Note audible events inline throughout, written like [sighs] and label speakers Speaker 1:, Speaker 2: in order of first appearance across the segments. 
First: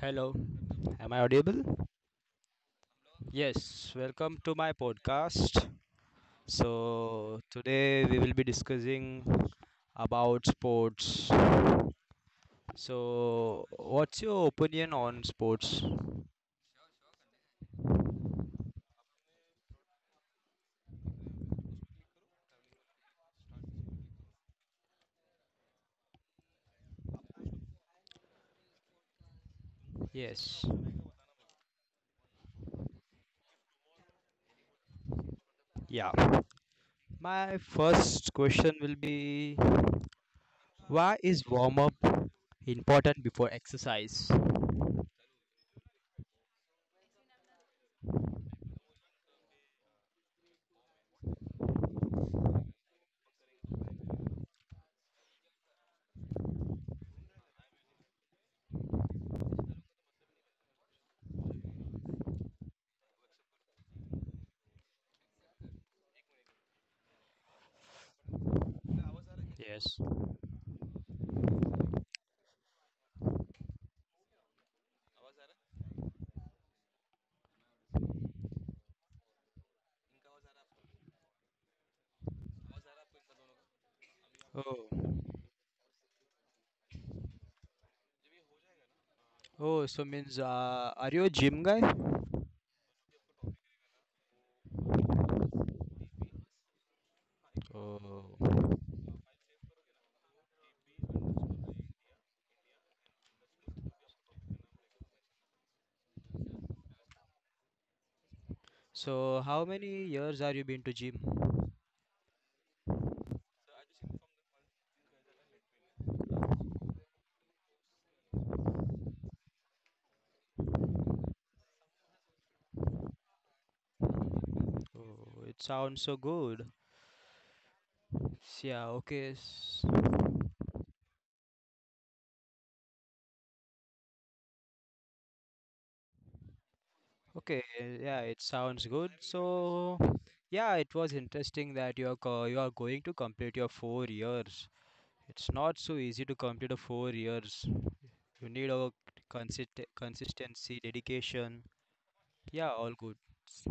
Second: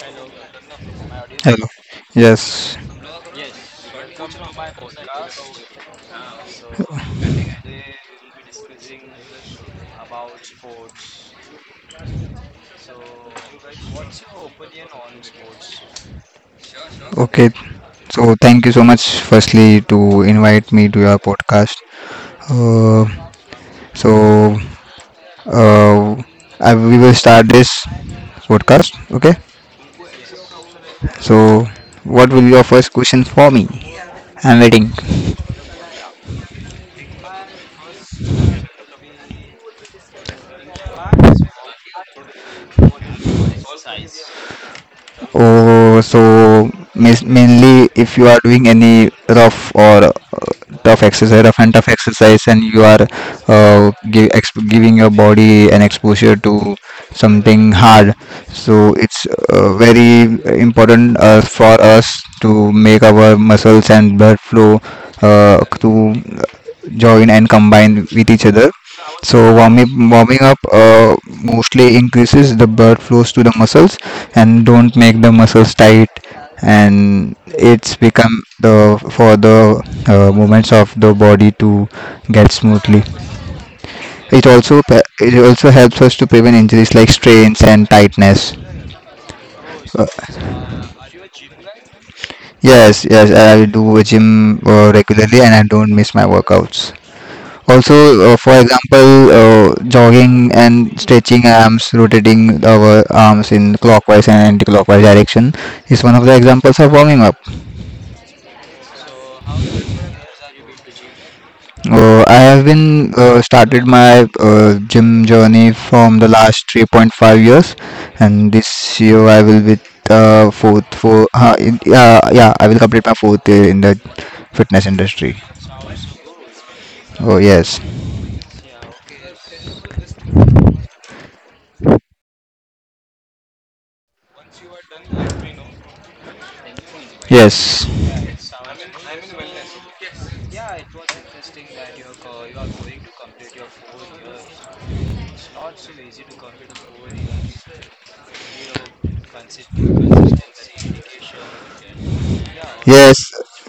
Speaker 1: Hello, am I
Speaker 2: Hello.
Speaker 1: audible?
Speaker 2: Yes.
Speaker 1: Yes, welcome to my podcast. So today we will be discussing about sports. So what's your opinion on sports?
Speaker 2: Okay. So thank you so much, firstly, to invite me to your podcast. Uh, so uh, we will start this podcast. Okay.
Speaker 1: Yes,
Speaker 2: So what will be your first question for me? I'm waiting.
Speaker 1: Yeah. My first question will be, why is warm up important before exercise?
Speaker 2: Oh, so mainly if you are doing any rough or tough exercise, rough and tough exercise, and you are giving your body an exposure to something hard, so it's very important for us to make our muscles and blood flow to join and combine with each other. So
Speaker 1: Yes.
Speaker 2: warming up mostly increases the blood flows to the muscles and don't make the muscles tight, and it's become the for the movements of the body to get smoothly. It also
Speaker 1: Oh,
Speaker 2: it also helps us to prevent injuries like strains and tightness.
Speaker 1: oh, so
Speaker 2: Uh,
Speaker 1: means are you a gym guy?
Speaker 2: yes, I do gym regularly and I don't miss my workouts. Also, for
Speaker 1: Oh.
Speaker 2: example, jogging and stretching arms, rotating our arms in clockwise and anti-clockwise direction is one of the examples of warming up.
Speaker 1: So how many years are you been to gym?
Speaker 2: I have been started my gym journey from the last 3.5 years, and this year I will be yeah, I will complete my fourth year in the fitness industry.
Speaker 1: Oh, it sounds so good.
Speaker 2: Oh yes,
Speaker 1: Yeah, okay. Okay,
Speaker 2: yes.
Speaker 1: yeah, it sounds good. So yeah, it was interesting that you are going to complete your 4 years. It's not so easy to complete a 4 years. You need a consistency, dedication. Yeah, all good.
Speaker 2: Yes,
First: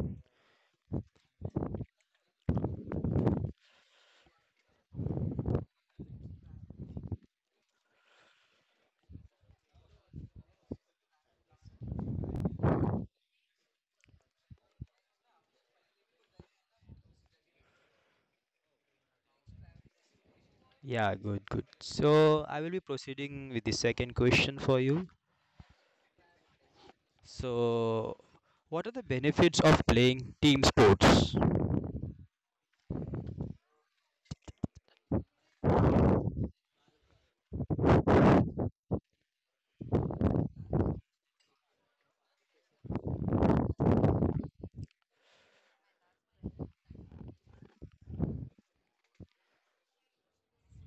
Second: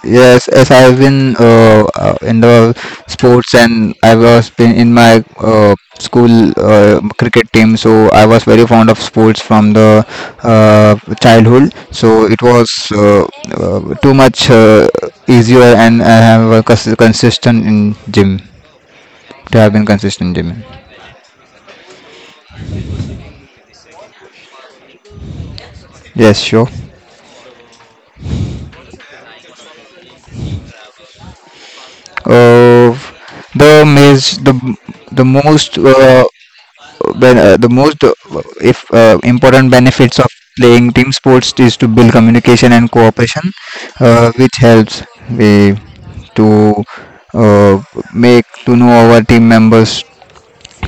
Speaker 2: yes, as I've been in the sports, and I was been in my school cricket team, so I was very fond of sports from the uh, childhood. So it was uh, too much easier, and I have a consistent in gym. To have been consistent in gym.
Speaker 1: Yeah, good, good. So I will be proceeding with the second question for you.
Speaker 2: Yes, sure.
Speaker 1: So what are the benefits of playing team sports?
Speaker 2: Uh, the maze, the most ben- the most if important benefits of playing team sports is to build communication and cooperation, which helps we to uh, make to know our team members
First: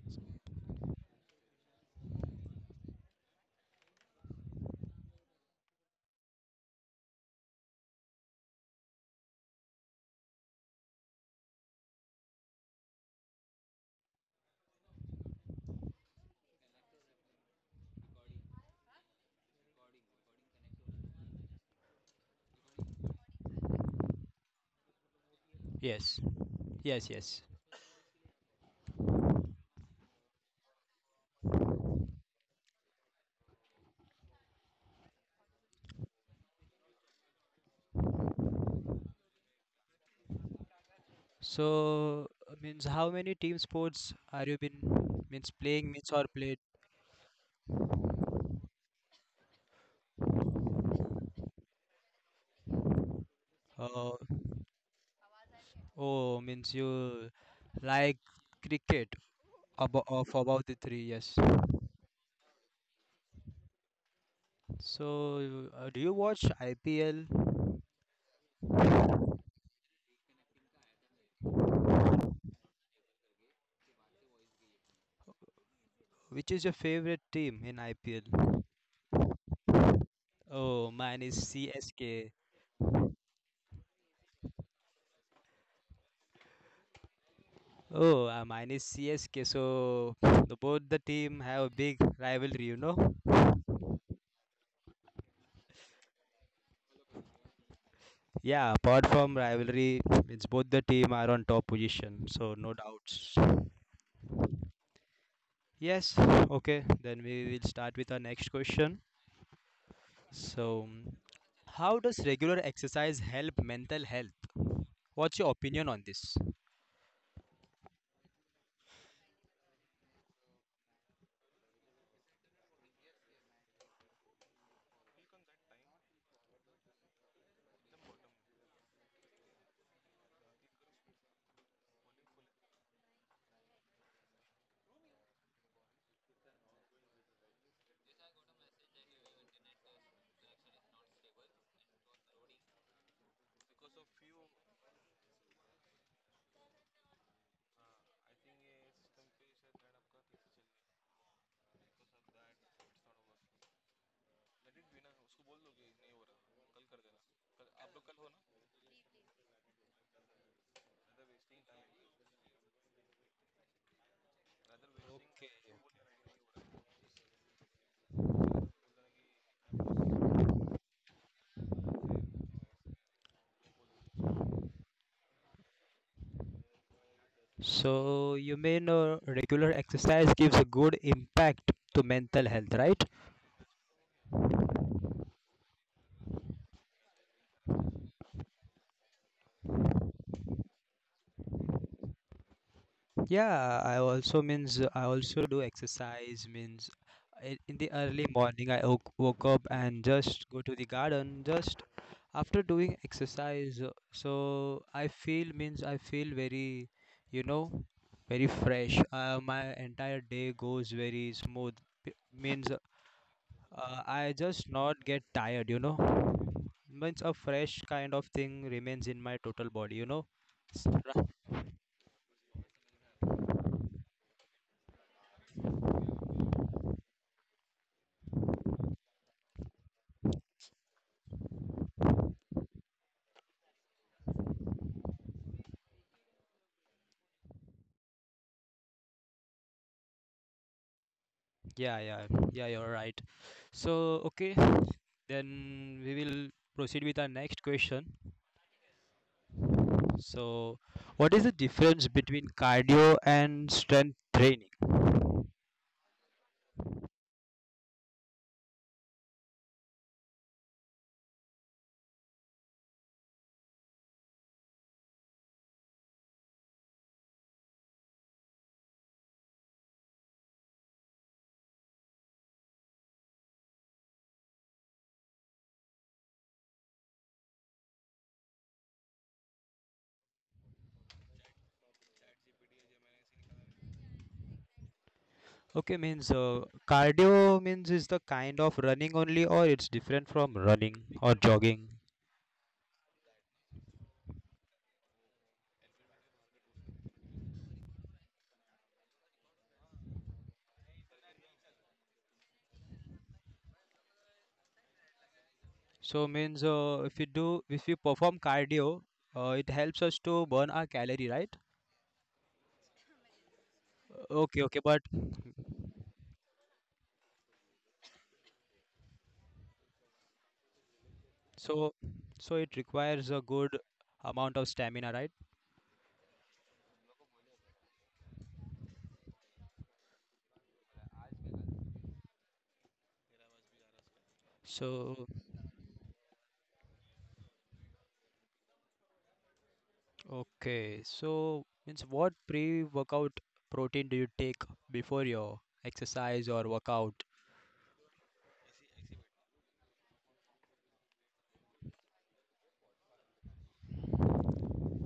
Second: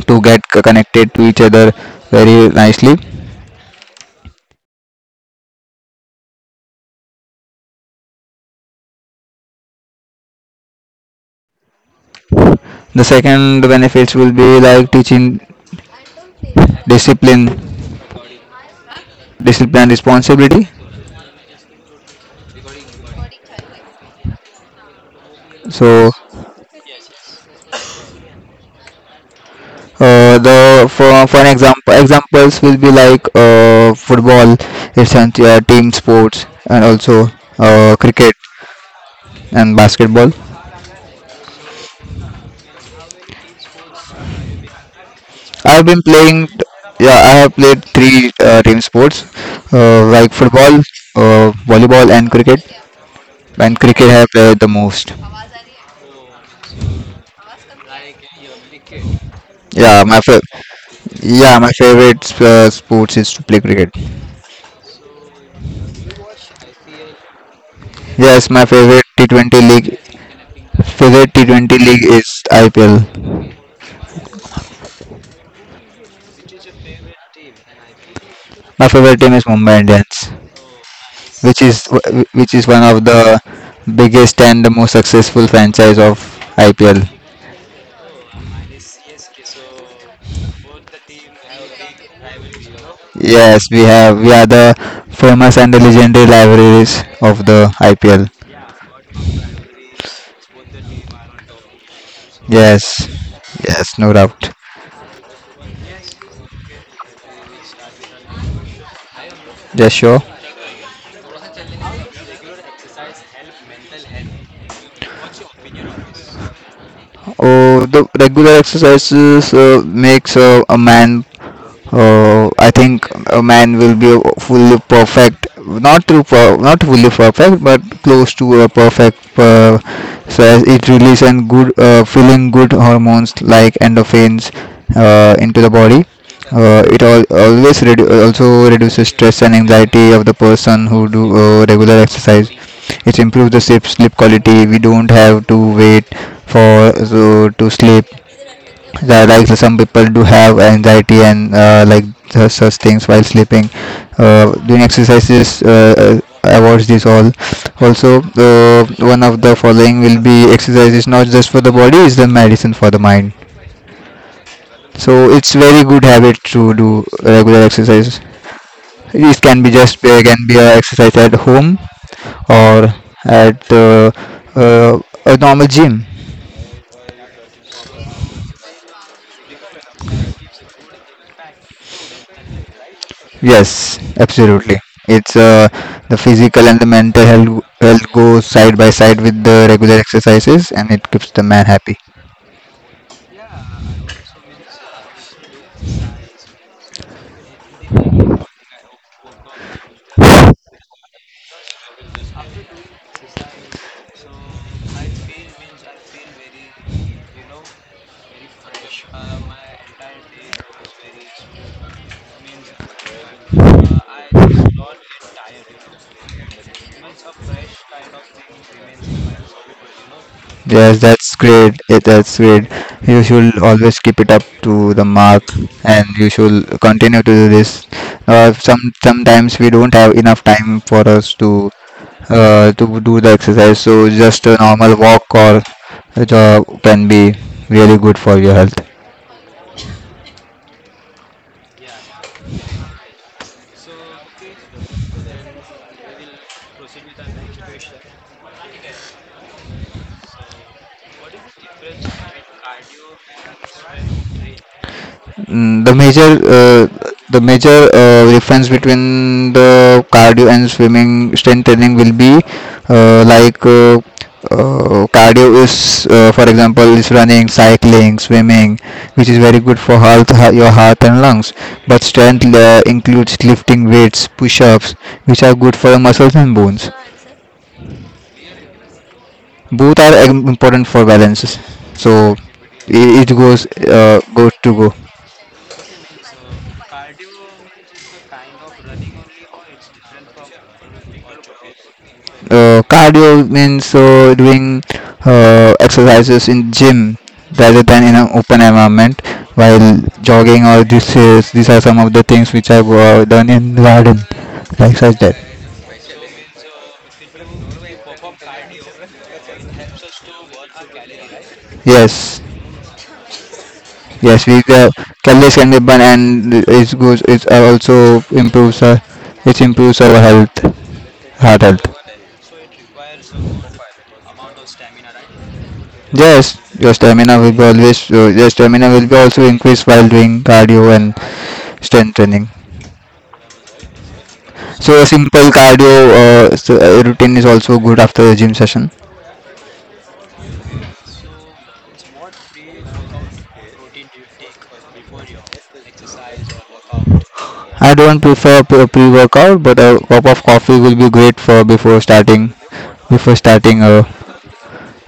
Speaker 2: to get connected to each other very nicely. The second benefits will be like teaching discipline, discipline and responsibility. So
Speaker 1: Yes, yes, yes.
Speaker 2: The for an examples will be like football. It's an team sports, and also cricket and basketball.
Speaker 1: So means how many team sports are you been, means
Speaker 2: I've
Speaker 1: playing
Speaker 2: been
Speaker 1: means or
Speaker 2: playing.
Speaker 1: played?
Speaker 2: Yeah, I have played three team sports, like football, volleyball, and cricket. And cricket I
Speaker 1: Uh,
Speaker 2: have played the most.
Speaker 1: oh, means you like cricket
Speaker 2: Yeah, my fa-
Speaker 1: about the three, yes.
Speaker 2: yeah, my favorite sports is to play cricket.
Speaker 1: So do you watch IPL?
Speaker 2: Yes, my favorite T20 league favorite T20 league is IPL.
Speaker 1: Which is your favorite team in IPL?
Speaker 2: My favorite team is Mumbai Indians,
Speaker 1: Oh, mine is
Speaker 2: which is
Speaker 1: CSK.
Speaker 2: which is one of the biggest and the most successful franchise of IPL.
Speaker 1: Oh, mine is CSK. So the, both the team have a big rivalry, you know.
Speaker 2: Yes, we are the famous and the legendary libraries of the IPL.
Speaker 1: Yeah, apart from rivalry, it's both the team are on top position, so no
Speaker 2: Yes,
Speaker 1: doubts.
Speaker 2: yes, no doubt.
Speaker 1: Yes, okay, then we will start with our next question.
Speaker 2: Yes, sure.
Speaker 1: So how does regular exercise help mental health? What's your opinion on this?
Speaker 2: Oh, the regular exercises makes a man I think a man will be fully perfect, not to per- not fully perfect, but close to a perfect. So it releases and good feeling good hormones like endorphins into the body. It also reduces stress and anxiety of the person who do regular exercise. It improves the sleep quality. We don't have to wait for so, to sleep. Yeah, like some people do have anxiety and like such things while sleeping. Doing exercises avoids this all. Also, one of the following will be exercises not just for the body, it's the medicine for the mind. So it's very good habit to do regular exercise. It can be just can be a exercise at home, or at uh, a normal gym.
Speaker 1: So you mean regular exercise gives a good impact to mental health, right?
Speaker 2: Yes, absolutely. It's the physical and the health go side by side with the regular exercises, and it keeps the man happy.
Speaker 1: Yeah, I also means I also do exercise means in the early morning I woke up and just go to the garden just after doing exercise, so I feel means I feel very, you know, very fresh. My entire day goes very smooth. Means I just not get tired, you know, means a fresh kind of thing remains in my total body, you know.
Speaker 2: Yes, that's great. That's great. You should always keep it up to the mark, and you should continue to do this. Some sometimes we don't have enough time for us to do the exercise, so just a normal walk or a jog can be really good for your health.
Speaker 1: Yeah, yeah, yeah, you're right. So okay, then we will proceed with our next question. So what is the difference between cardio and strength training?
Speaker 2: Mm, the major uh, the major difference between the cardio and swimming strength training will be uh, like uh, cardio is for example is running, cycling, swimming, which is very good for your heart and lungs. But strength includes lifting weights, push-ups, which are good for muscles and bones. Both are important for balances. So it goes goes to go.
Speaker 1: Okay, means cardio means is the kind of running only, or it's different from running or jogging.
Speaker 2: Cardio means doing exercises in gym rather than in an open environment, while jogging or this is these are some of the things which I've done in garden, like such that.
Speaker 1: So means if you perform cardio, it helps us to burn our calorie, right?
Speaker 2: Yes, yes we
Speaker 1: Okay, okay, but
Speaker 2: calories can be burned, and it also improves our it improves our health heart health.
Speaker 1: so so it requires a good amount of stamina, right?
Speaker 2: Yes, your stamina will be always your stamina will be also increased while doing cardio and strength training. So a
Speaker 1: So
Speaker 2: simple cardio routine is also good after a gym session.
Speaker 1: okay. So means what pre-workout protein do you take before your exercise or workout?
Speaker 2: I don't prefer pre-workout, but a cup of coffee will be great for before starting a,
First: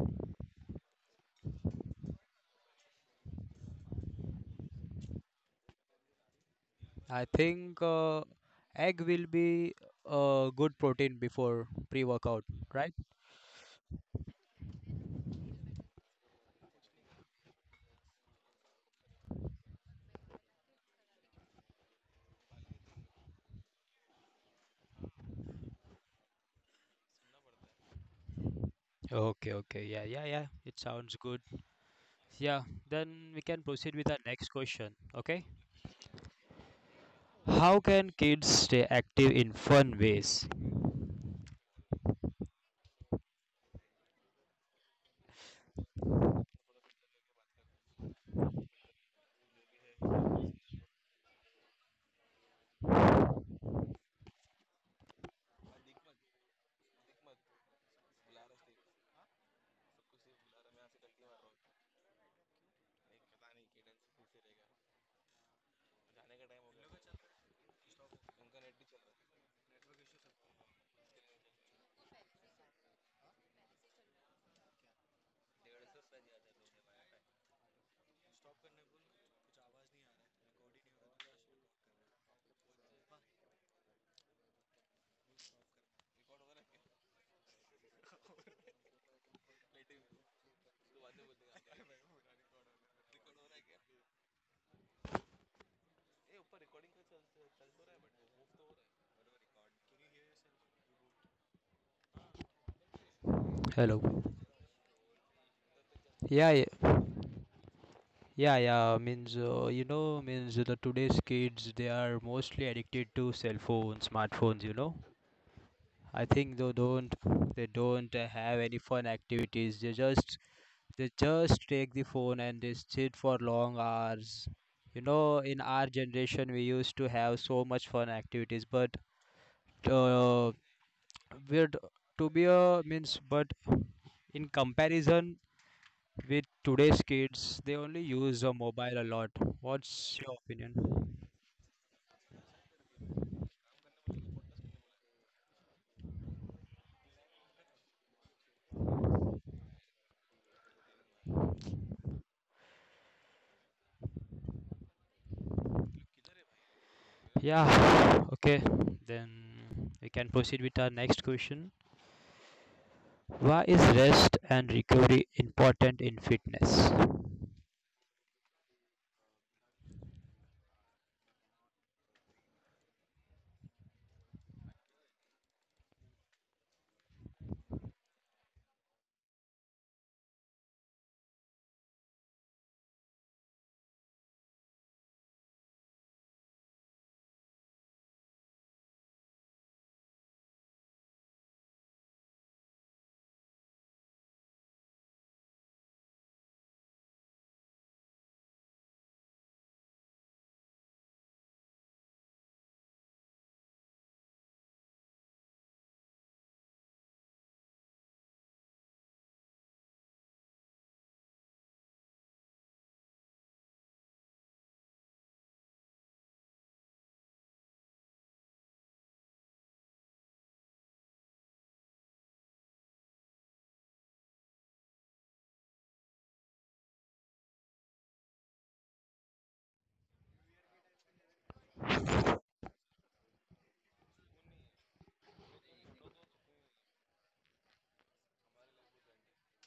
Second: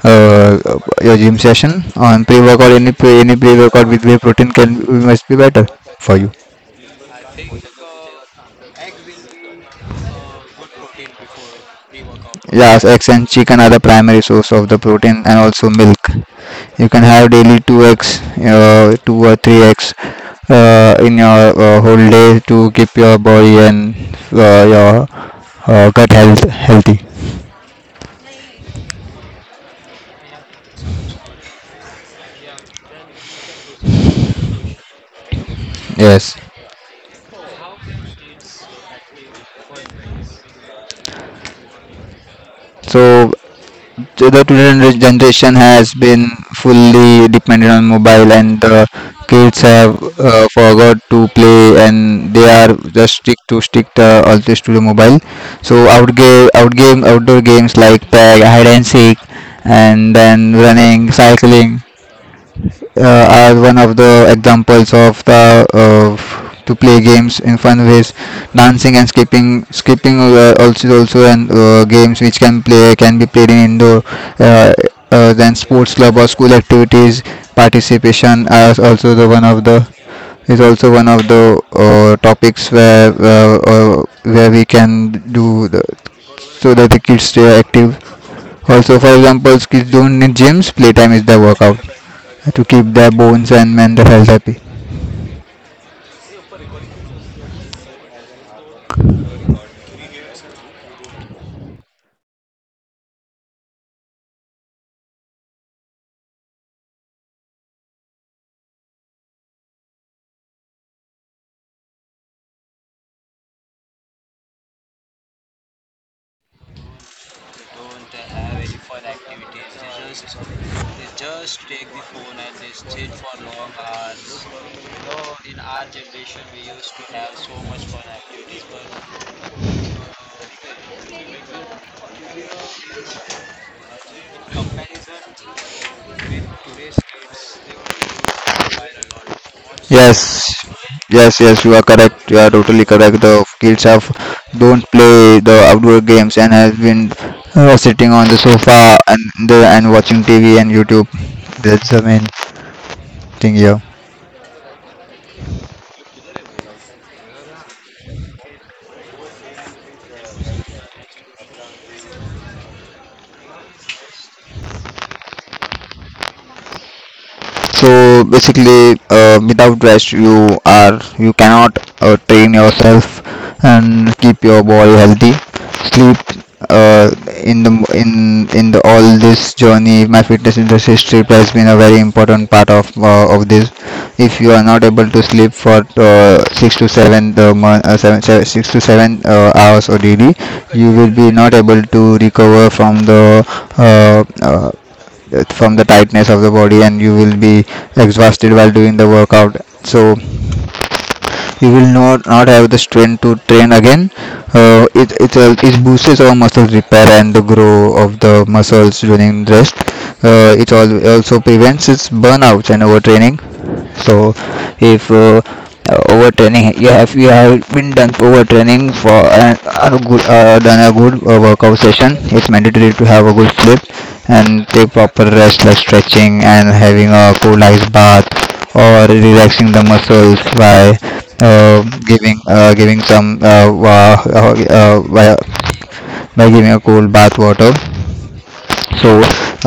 Speaker 2: your gym session. On pre-workout, any pre-workout with whey protein can must be better for you.
Speaker 1: I think egg will be a good protein before pre-workout,
Speaker 2: Yes,
Speaker 1: right?
Speaker 2: eggs and chicken are the primary source of the protein and also milk. You can have daily 2 eggs, 2 or 3 eggs, in your whole day to keep your body and your gut health healthy.
Speaker 1: Okay, okay. Yeah, yeah, yeah. It sounds good. Yeah, then we can proceed with our next question, okay?
Speaker 2: Yes.
Speaker 1: How can kids stay active in fun ways?
Speaker 2: So so the today generation has been fully dependent on mobile, and the kids have forgot to play, and they are just stick always to the mobile. So outdoor games like tag, hide and seek, and then running, cycling are one of the examples of the of to play games in fun ways. Dancing and skipping also, also and games which can be played in indoor. uh, then sports club or school activities participation are also the one of the is also one of the topics where we can do. The so that the kids stay active. Also, for example, kids don't need gyms, playtime is their workout to keep their bones and mental health happy.
Speaker 1: Hello. Yeah, yeah. Yeah, yeah, means you know, means the today's kids, they are mostly addicted to cell phones, smartphones, you know. I think they don't, they don't have any fun activities. They just, they just take the phone and they sit for long hours. You know, in our generation we used to have so much fun activities, but uh, we're to be a means but in comparison with today's kids, they only use a mobile a lot. What's your
Speaker 2: Yes,
Speaker 1: opinion?
Speaker 2: yes, yes, you are correct. You are totally correct. The kids have don't play the outdoor games, and have been sitting on the sofa and watching TV and YouTube. That's the main thing here.
Speaker 1: Yeah, okay. Then we can proceed with our next question. Why is rest and recovery important in fitness?
Speaker 2: Basically without rest you are you cannot train yourself and keep your body healthy. Sleep, uh, in the all this journey, my fitness industry trip has been a very important part of this. If you are not able to sleep for 6 to 7, the mon- seven, seven, 6 to 7 hours or daily, you will be not able to recover uh, uh, from the tightness of the body, and you will be exhausted while doing the workout. So you will not have the strength to train again. It it boosts our muscle repair and the grow of the muscles during rest. It also prevents its burnouts and overtraining. So if overtraining you have been done overtraining for a good workout session, it's mandatory to have a good sleep and take proper rest, like stretching and having a cool ice bath, or relaxing the muscles by uh, giving giving some wa- by giving a cool bath water. So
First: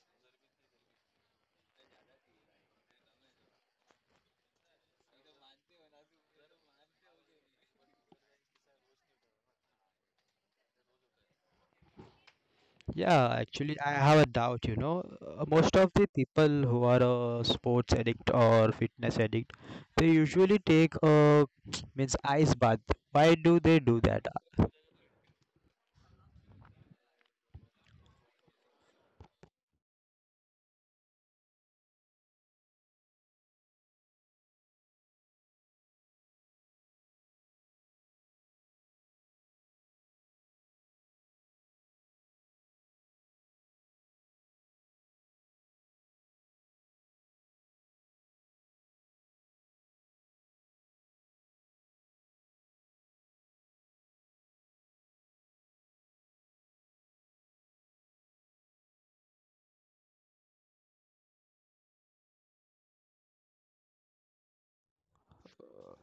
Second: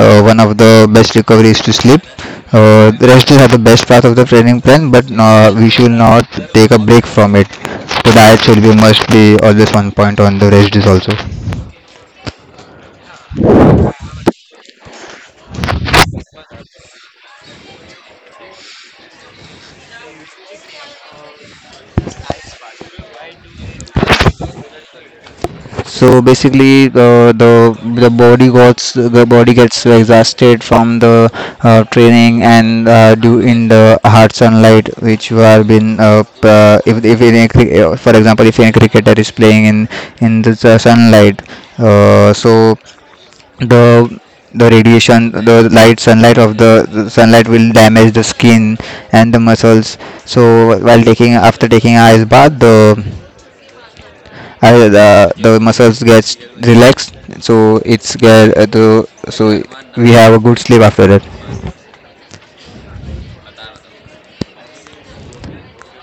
Speaker 2: one of the best recovery is to sleep. Rest is the best part of the training plan, but we should not take a break from it. So diet should be must be always one point on the rest is also.
Speaker 1: Yeah, actually, I have a doubt. You know, most of the people who are a sports addict or fitness addict, they usually take a [tsk] means ice bath. Why do they do that?
Speaker 2: So basically, the body gets exhausted from the training and due in the hard sunlight, which you have been if any, for example, if any cricketer is playing in the sunlight, so the the radiation, the sunlight will damage the skin and the muscles. So while taking after taking ice bath, the muscles gets relaxed. So so we have a good sleep after that.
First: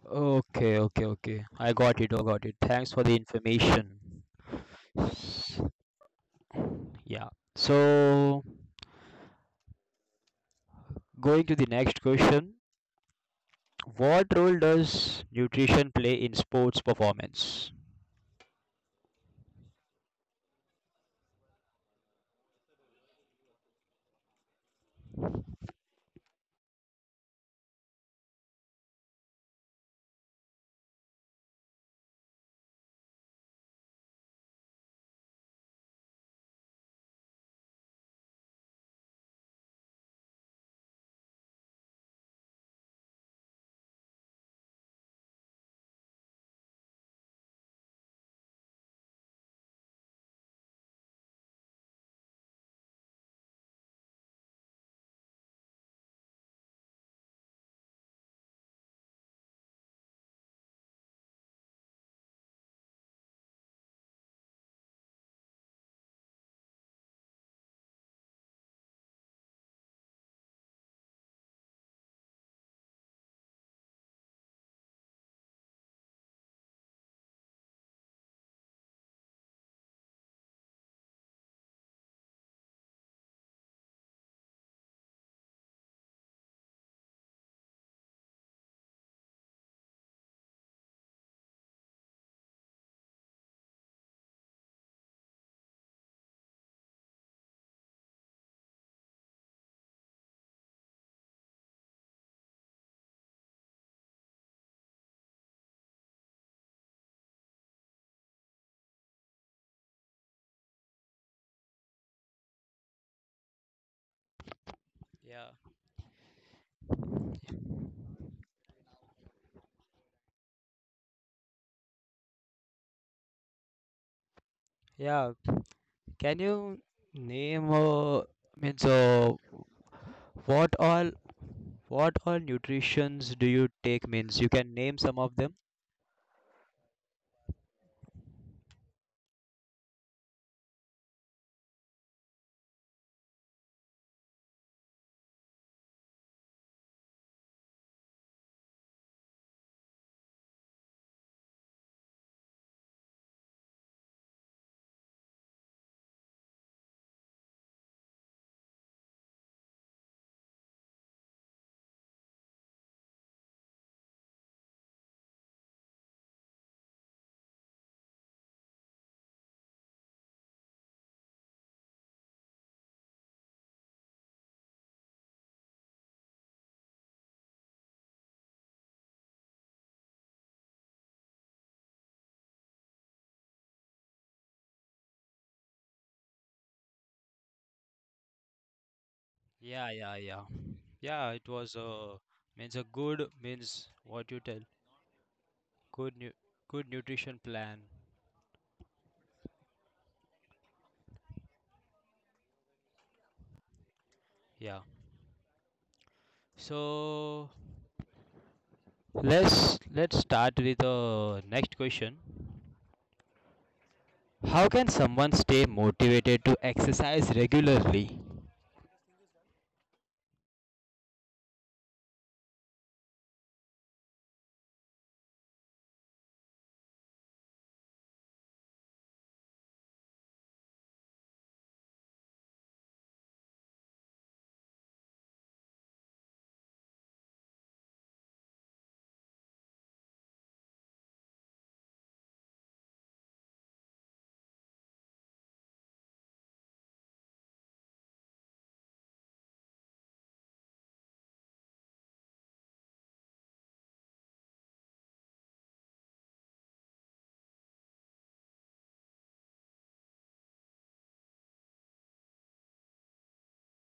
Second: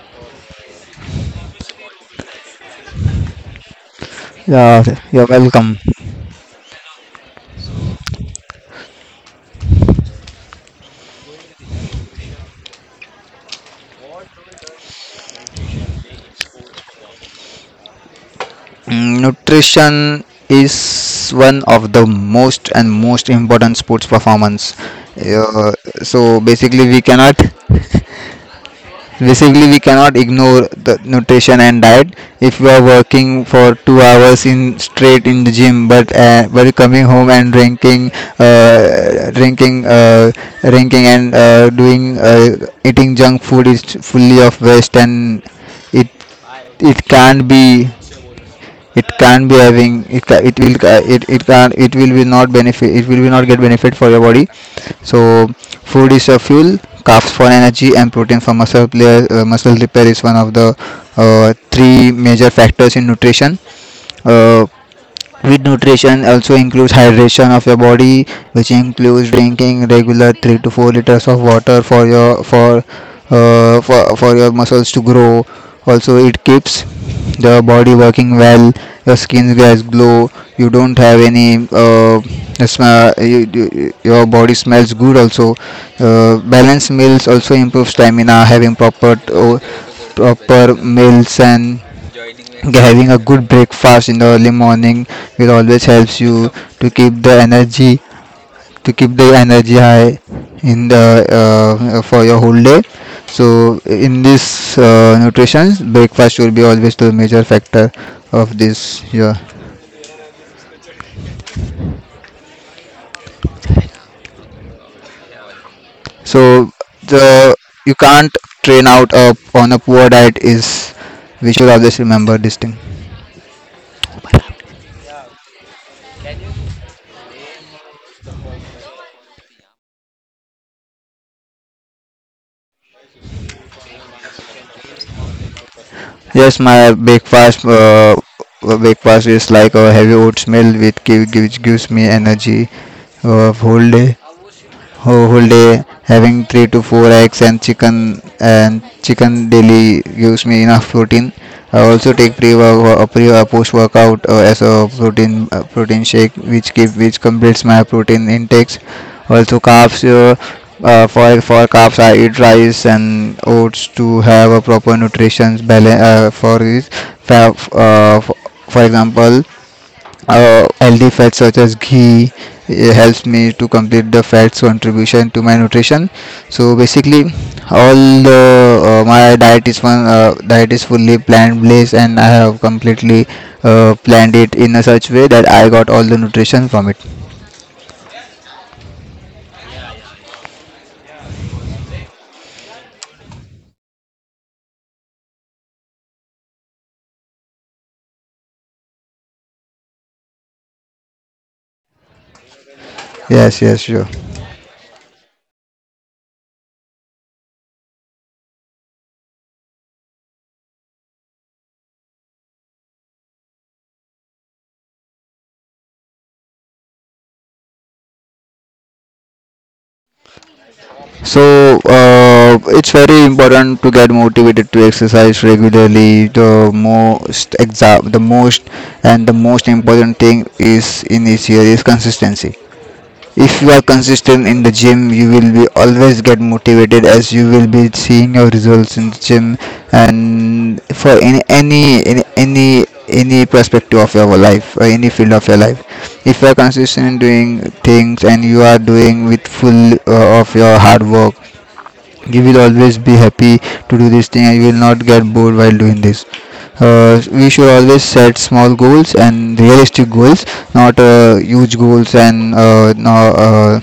Speaker 1: Okay, okay, okay. I got it. I got it. Thanks for the information.
Speaker 2: Yeah, you're welcome.
Speaker 1: Yeah. So going to the next question, what role does nutrition play in sports performance?
Speaker 2: Nutrition is one of the most and most important sports performance. uh, so basically we cannot Basically, we cannot ignore the nutrition and diet. If we are working for 2 hours in straight in the gym, but coming home and drinking, uh, drinking, uh, and doing eating junk food is fully of waste, and it it can't be it can't be having it will be not get benefit for your body. So food is a fuel. Carbs for energy and protein for muscle repair is one of the three major factors in nutrition. uh, with nutrition also includes hydration of your body, which includes drinking regular 3 to 4 liters of water for your muscles to grow. Also, it keeps the body working well. Your skin gets glow. You don't have any smell. Your body smells good. Also, balanced meals also improve stamina. Having proper meals and having a good breakfast in the early morning will always helps you to keep the energy to keep the energy high in the for your whole day. So in this nutrition, breakfast will be always the major factor of this, yeah.
Speaker 1: Yeah.
Speaker 2: So the you can't train out up on a poor diet is, we should always remember this thing.
Speaker 1: Yeah. Can you name means what all, what all nutritions do you take means you can name some of them?
Speaker 2: Yes, my breakfast is like a heavy oatmeal with which gives me energy uh, whole day whole, day, having three to four eggs and chicken daily gives me enough protein. I also take pre or post workout, as a protein shake, which keep which completes my protein intakes. Also carbs. For carbs, I eat rice and oats to have a proper nutrition balance. For this, for uh, for example, healthy fats such as ghee helps me to complete the fats contribution to my nutrition. So basically, all the, my diet is one diet is fully plant based, and I have completely planned it in a such way that I got all the nutrition from it.
Speaker 1: Yeah, yeah, yeah. Yeah, it was a means a good means what you tell, good nu good nutrition plan.
Speaker 2: Yes, yes, sure.
Speaker 1: Yeah. So let's start with the next question. How can someone stay motivated to exercise regularly?
Speaker 2: So it's very important to get motivated to exercise regularly. The most exa- the most and the most important thing is in this year is consistency. If you are consistent in the gym, you will be always get motivated, as you will be seeing your results in the gym, and for any perspective of your life or any field of your life. If you are consistent in doing things and you are doing with full, of your hard work, you will always be happy to do this thing and you will not get bored while doing this. We should always set small goals and realistic goals, not huge goals, and no,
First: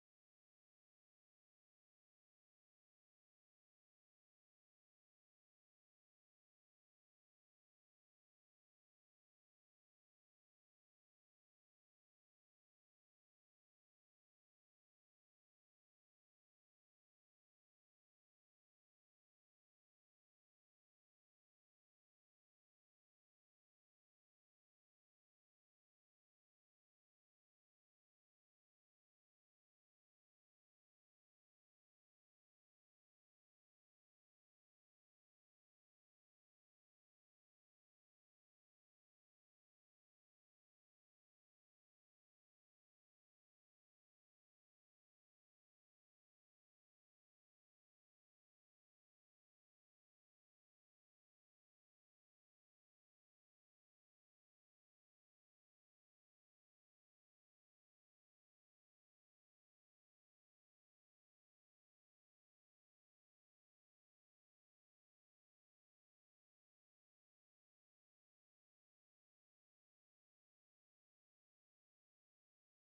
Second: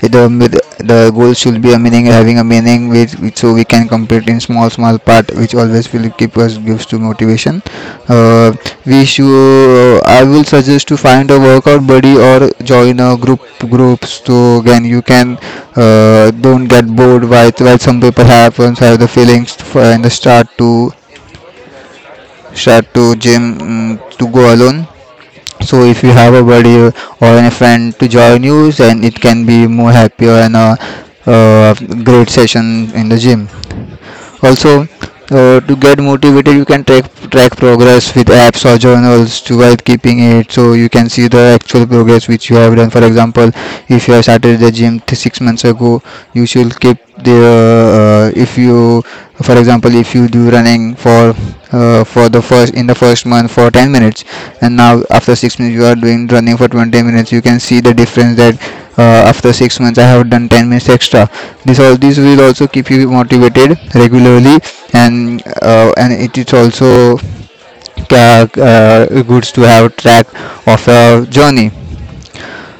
Speaker 2: the the goal should be a meaning, having a meaning, which so we can complete in small part, which always will keep us gives to motivation. uh, we should I will suggest to find a workout buddy or join a group groups, so again you can don't get bored while some people have the feelings for, and start to gym, to go alone. So if you have a buddy or a friend to join you, then it can be more happier and a, uh great session in the gym. Also, to get motivated, you can track progress with apps or journals, to while keeping it, so you can see the actual progress which you have done. For example, if you have started the gym 6 months ago, you should keep the if you for example, if you do running for the first in the first month for 10 minutes, and now after 6 months you are doing running for 20 minutes. You can see the difference that, after 6 months I have done 10 minutes extra. This will also keep you motivated regularly. And and it is also good to have track of your journey.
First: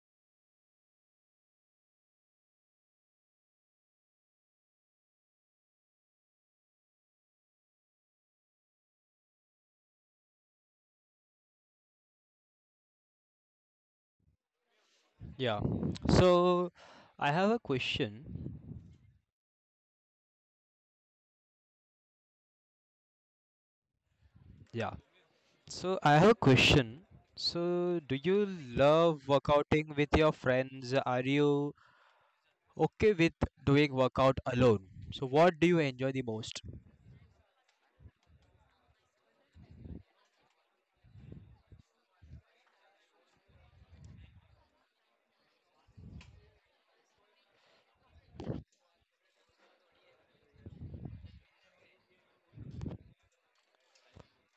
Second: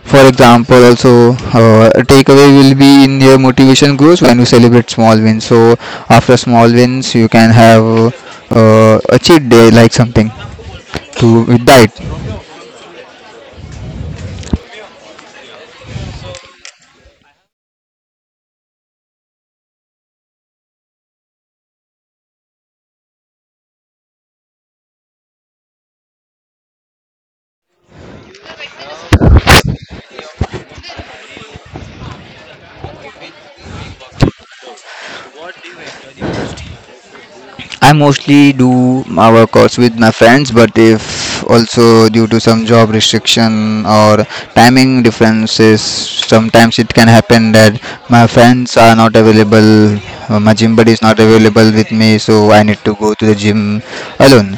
Speaker 2: For example, also, takeaway will be in your motivation grows when you celebrate small wins. So after small wins, you can have a cheat day, like something, to with diet.
Speaker 1: Yeah. So I have a question. Yeah. So I have a question. So do you love workouting with your friends? Are you okay with doing workout alone? So what do you enjoy the most?
Speaker 2: I mostly do my workouts with my friends, but if also due to some job restriction or timing differences, sometimes it can happen that my friends are not available, my gym buddy is not available with me, so I need to go to the gym alone.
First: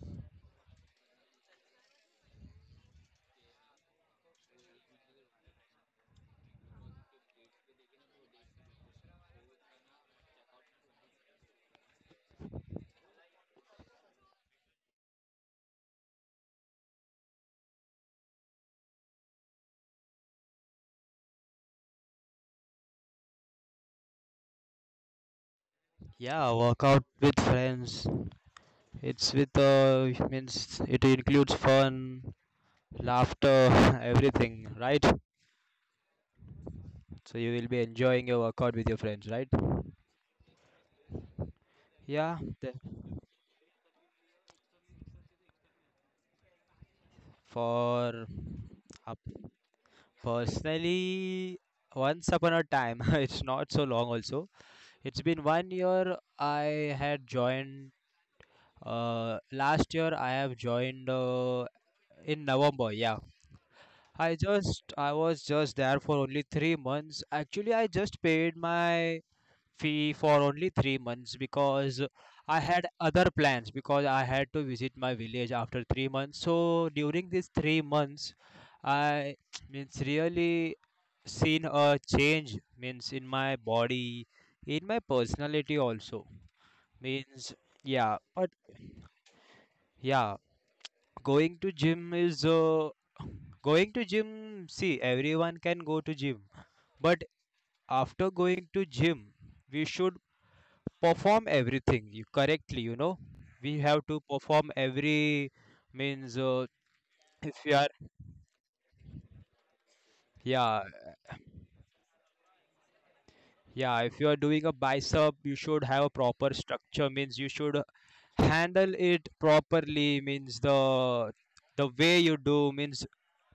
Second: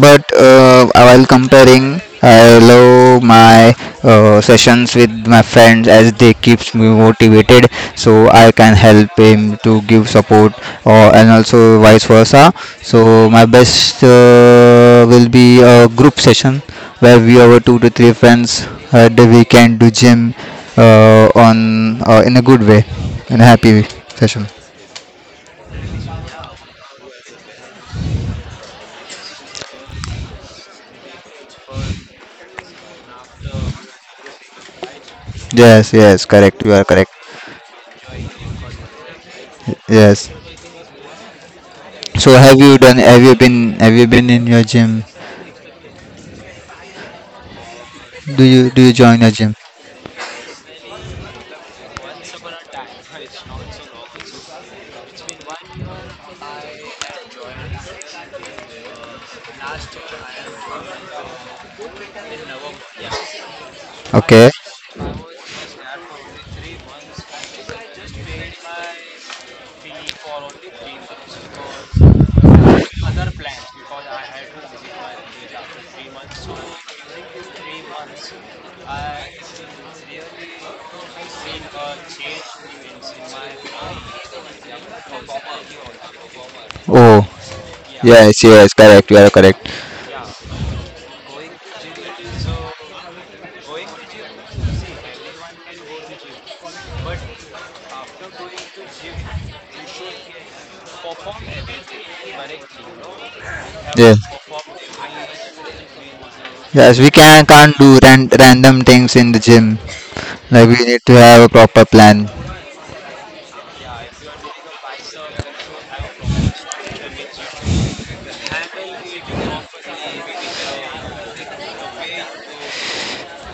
Speaker 2: But while comparing, I love my sessions with my friends, as they keeps me motivated, so I can help him to give support, or and also vice versa. So my best will be a group session where we our two to three friends, that we can do gym, on in a good way, in a happy session.
Speaker 1: Yeah, workout with friends. It's with means it includes fun, laughter, everything, right?
Speaker 2: Yes, yes, correct. You are correct.
Speaker 1: So you will be enjoying your workout with your friends, right?
Speaker 2: Yes. So
Speaker 1: Yeah.
Speaker 2: have you done? Have you been? Have you been in your gym?
Speaker 1: For
Speaker 2: Do you
Speaker 1: uh,
Speaker 2: join a gym?
Speaker 1: personally, once upon a time, [laughs] it's not so long. Also, it's been 1 year I had joined. Last year I have joined in November. Yeah, I
Speaker 2: Okay.
Speaker 1: just, I was just there for only 3 months. Actually, I just paid my fee for only 3 months because I had other plans, because I had to visit my village after 3 months. So during these 3 months, I [tsk] means really seen a change means in my body, in my personality also
Speaker 2: Oh
Speaker 1: means. Yeah,
Speaker 2: yes,
Speaker 1: but
Speaker 2: yes, correct. You are correct.
Speaker 1: yeah, going to gym is uh, going to gym, see, everyone can go to gym, but after going to gym, we should perform everything you correctly, you know, we have
Speaker 2: Yeah.
Speaker 1: to perform every means
Speaker 2: Yes, we can
Speaker 1: if you
Speaker 2: can't
Speaker 1: are
Speaker 2: do random things in the gym. Like,
Speaker 1: yeah,
Speaker 2: we need to have a proper plan.
Speaker 1: yeah, if you are doing a bicep, you should have a proper structure means you should handle it properly means the way you do means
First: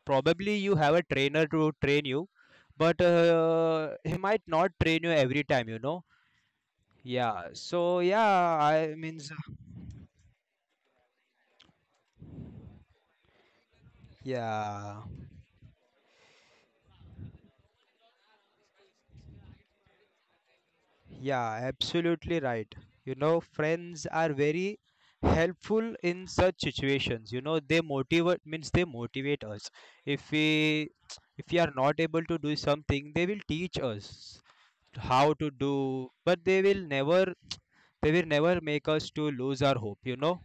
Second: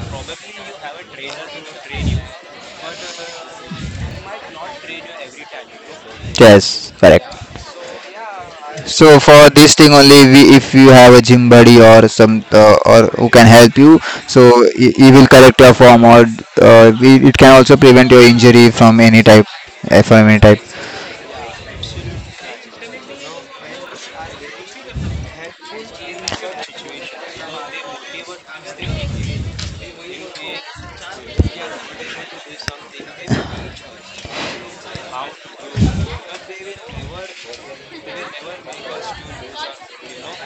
Speaker 1: probably you have a trainer to train you, but he might not train you every time, you know.
Speaker 2: Yes, correct.
Speaker 1: Yeah, so yeah, I
Speaker 2: So
Speaker 1: means
Speaker 2: for this thing only, if you have a gym buddy or some, or who can help you, so he,
Speaker 1: yeah.
Speaker 2: he will correct your form, or it can also prevent your injury from any type, from any type.
Speaker 1: Yeah, absolutely right. You know, friends are very helpful in such situations. You know, they motivate means they motivate us. If we, if we are not able to do something, they will teach us how to do, but they will never, they will never make us to lose our hope, you know.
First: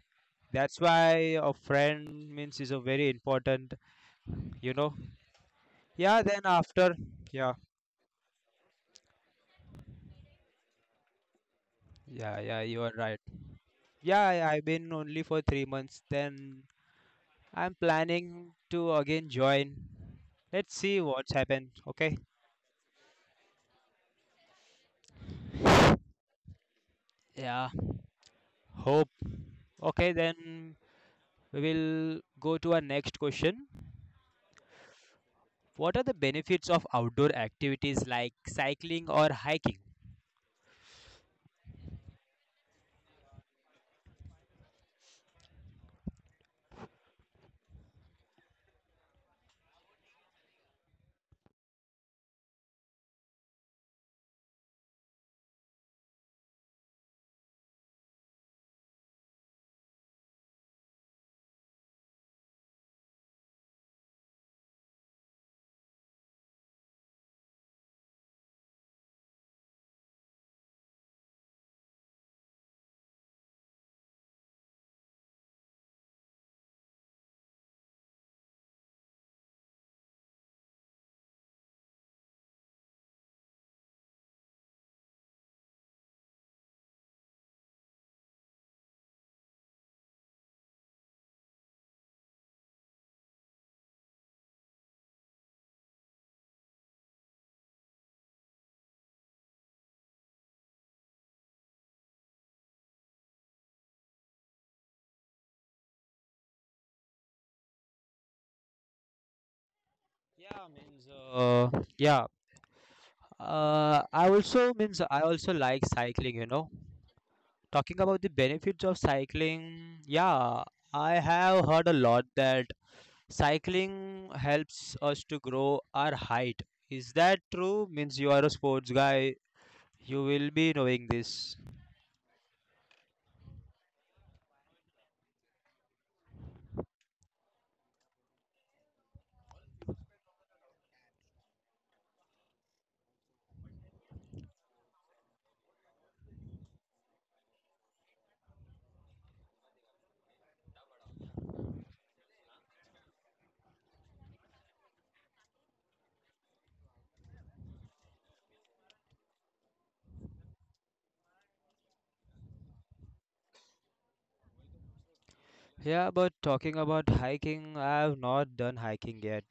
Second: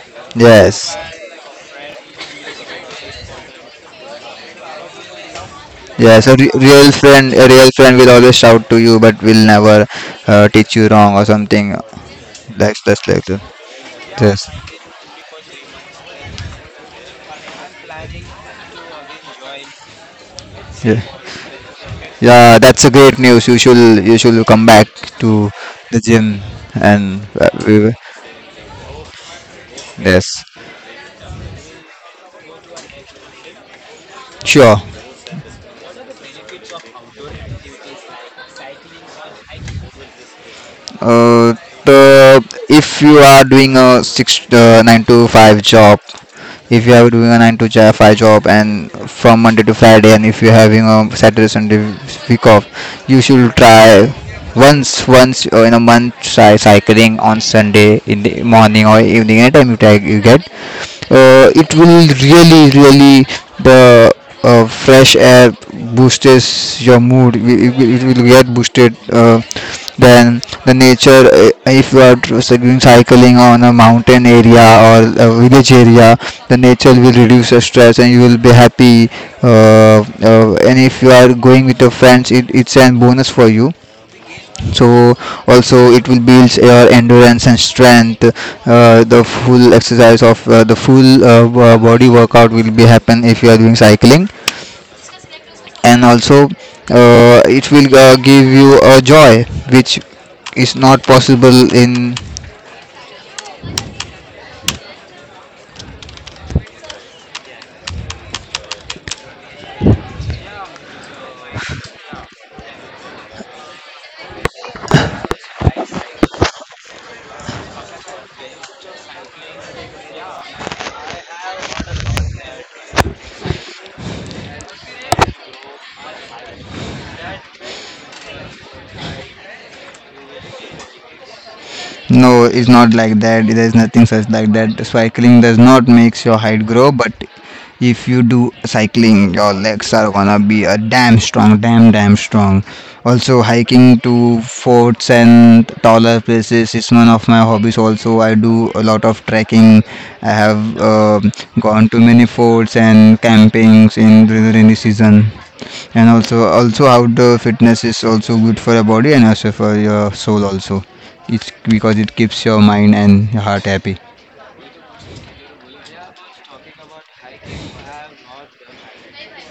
Speaker 1: That's
Speaker 2: Yes,
Speaker 1: why a friend means is a very important, you know. Yeah,
Speaker 2: yes. A
Speaker 1: then
Speaker 2: re- real
Speaker 1: after,
Speaker 2: friend, a
Speaker 1: yeah,
Speaker 2: real friend will always shout to you, but will never teach you wrong or something.
Speaker 1: yeah, yeah, you
Speaker 2: That's
Speaker 1: are
Speaker 2: that's
Speaker 1: right.
Speaker 2: like that.
Speaker 1: Yeah,
Speaker 2: Yes,
Speaker 1: I've been only for 3 months. Then I'm planning to again join. Let's see
Speaker 2: yeah,
Speaker 1: what's happened. Okay.
Speaker 2: yeah. That's a great news. You should come back to the gym, and
Speaker 1: Yeah.
Speaker 2: we will-
Speaker 1: Hope. Okay,
Speaker 2: Yes,
Speaker 1: then we will go to our next question.
Speaker 2: sure.
Speaker 1: What are the benefits of outdoor activities like cycling or hiking?
Speaker 2: Uh, the, if you are doing a six nine to five job, if you are doing a nine to five job, and from Monday to Friday, and if you're having a Saturday Sunday week off, you should try once in a month, try cycling on Sunday in the morning or evening, anytime you try you get. It will really really the fresh air boosts your mood. It will get boosted. Then the nature, if you are doing cycling on a mountain area or a village area, the nature will reduce your stress and you will be happy. And if you are going with your friends, it's an bonus for you. So also it will build your endurance and strength. The full body workout will be happen if you are doing cycling, and also it will give you a joy which is not possible in.
Speaker 1: Yeah, means uh, yeah. I also means I also like cycling. You know, talking about the benefits of cycling, yeah, I have heard a lot that cycling helps us to grow our height. Is that true? Means you are a sports guy, you will be knowing this.
Speaker 2: No, it's not like that. There's nothing such like that. Cycling does not makes your height grow, but if you do cycling, your legs are gonna be a damn strong, damn damn strong. Also, hiking to forts and taller places is one of my hobbies. Also, I do a lot of trekking. I have gone to many forts and campings in during the rainy season. And also outdoor fitness is also good for your body and also for your soul also. It's because it keeps your mind and your heart happy.
Speaker 1: Yeah, but talking about hiking, I have not done hiking yet.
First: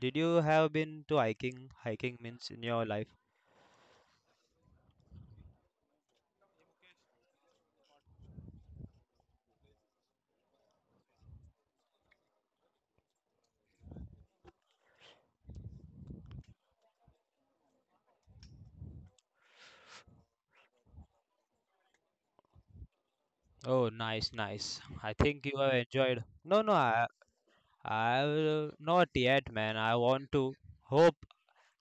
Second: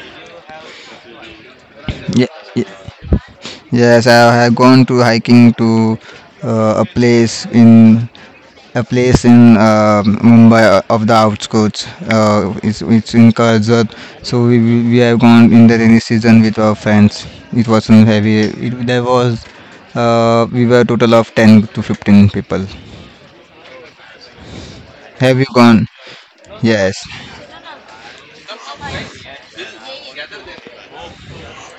Speaker 1: Did you have been to hiking? Hiking
Speaker 2: Ye-
Speaker 1: means in
Speaker 2: ye-
Speaker 1: your life.
Speaker 2: Yes, I have gone to hiking to, uh, a place in a place in, Mumbai, of the outskirts. It's in Karjat. So we have gone in the rainy season with our friends. It wasn't heavy. It, there was we were total of 10 to 15 people.
Speaker 1: Oh, nice, nice. I
Speaker 2: Have
Speaker 1: think
Speaker 2: you
Speaker 1: you have
Speaker 2: gone?
Speaker 1: enjoyed. No, no,
Speaker 2: Yes.
Speaker 1: I will not yet, man. I want to. Hope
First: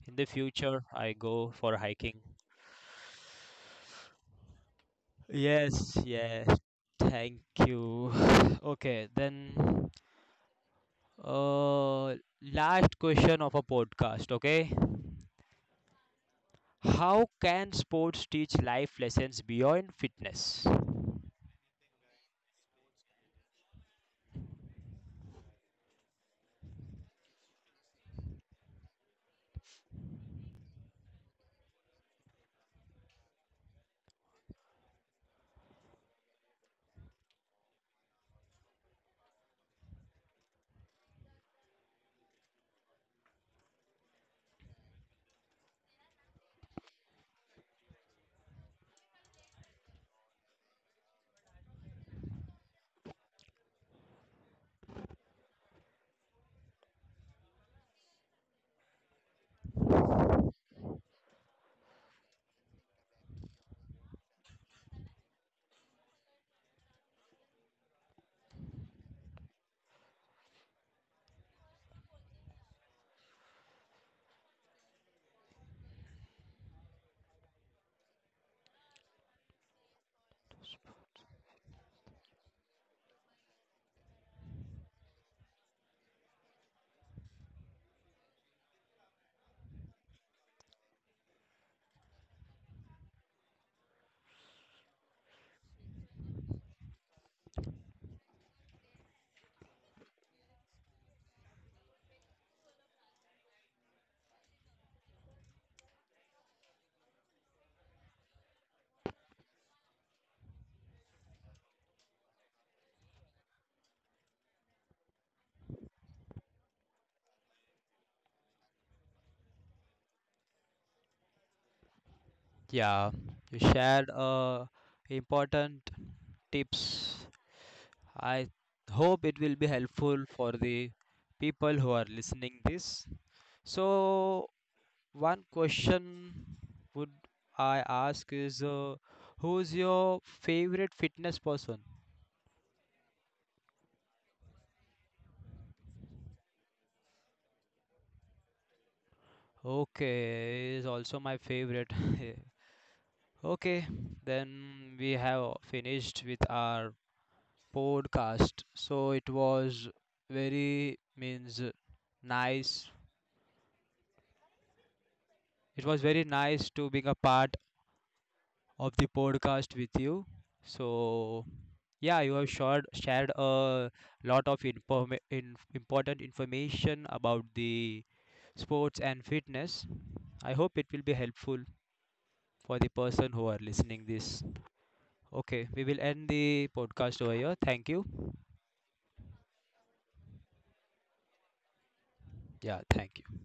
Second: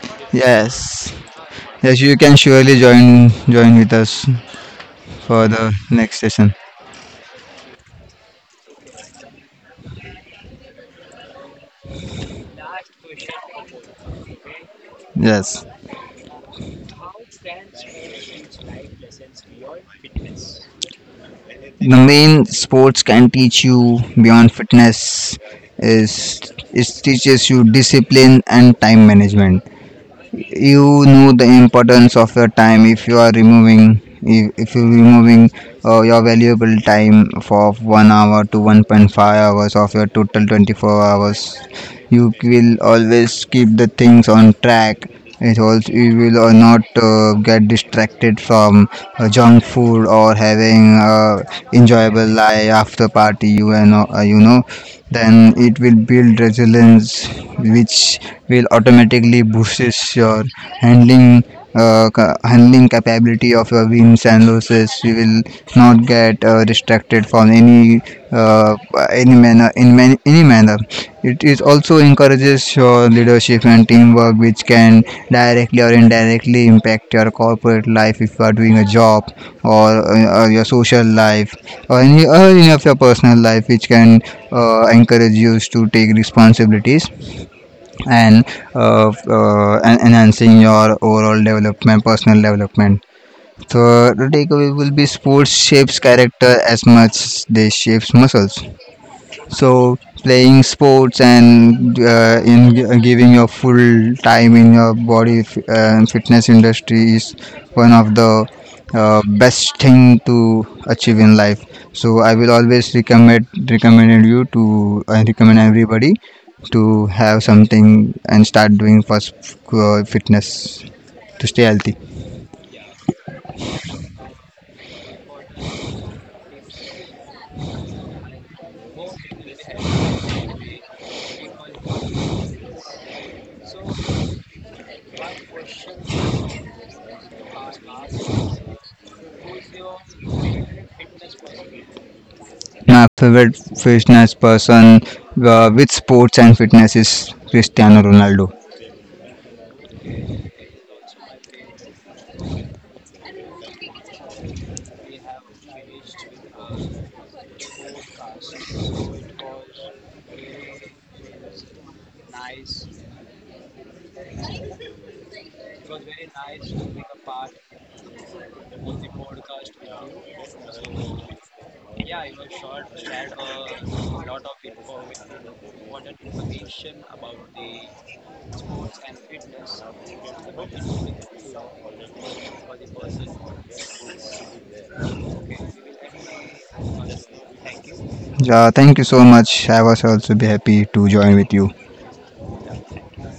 Speaker 1: in the future
Speaker 2: Yes.
Speaker 1: I go for
Speaker 2: Yes, you
Speaker 1: hiking.
Speaker 2: can surely join with us for the
Speaker 1: Yes,
Speaker 2: next
Speaker 1: yes.
Speaker 2: session.
Speaker 1: Thank you. [sighs] Okay, then. Uh, Last question of a podcast, okay?
Speaker 2: Yes.
Speaker 1: How can sports teach life lessons beyond fitness?
Speaker 2: The main sports can teach you beyond fitness is, it teaches you discipline and time management. You know the importance of your time. If you are removing, if you're removing your valuable time for 1 hour to 1.5 hours of your total 24 hours, you will always keep the things on track. It also, you will not get distracted from junk food or having enjoyable life after party, you, and you know, then it will build resilience, which will automatically boosts your handling handling capability of your wins and losses. You will not get distracted from uh, any manner in any manner. It is also encourages your leadership and teamwork, which can directly or indirectly impact your corporate life if you are doing a job, or, or your social life, or any of your personal life, which can encourage you to take responsibilities and enhancing your overall development, personal development. So the takeaway will be, sports shapes character as much they shapes muscles. So playing sports and giving your full time in your body, and fitness industry is one of the best thing to achieve in life. So I will always recommend recommended you to I recommend everybody to have something and start doing first, fitness, to stay healthy.
Speaker 1: Yeah, you shared important tips. I hope it will be helpful for the people who are listening this. So one question would I ask is who's your favorite fitness person?
Speaker 2: My favorite fitness person, with sports and fitness, is Cristiano Ronaldo.
Speaker 1: Okay, is also my favorite. [laughs] Okay, then we have finished with our podcast. So it was very means nice. It was very nice to being a part of the podcast with you. So yeah, you have shared a lot of important information about the sports and fitness. I hope it will be helpful for the person who are listening this. Okay, we will end the podcast over here. Thank you.
Speaker 2: Yeah, thank you so much. I was also be happy to join with you.
Speaker 1: Yeah, thank you.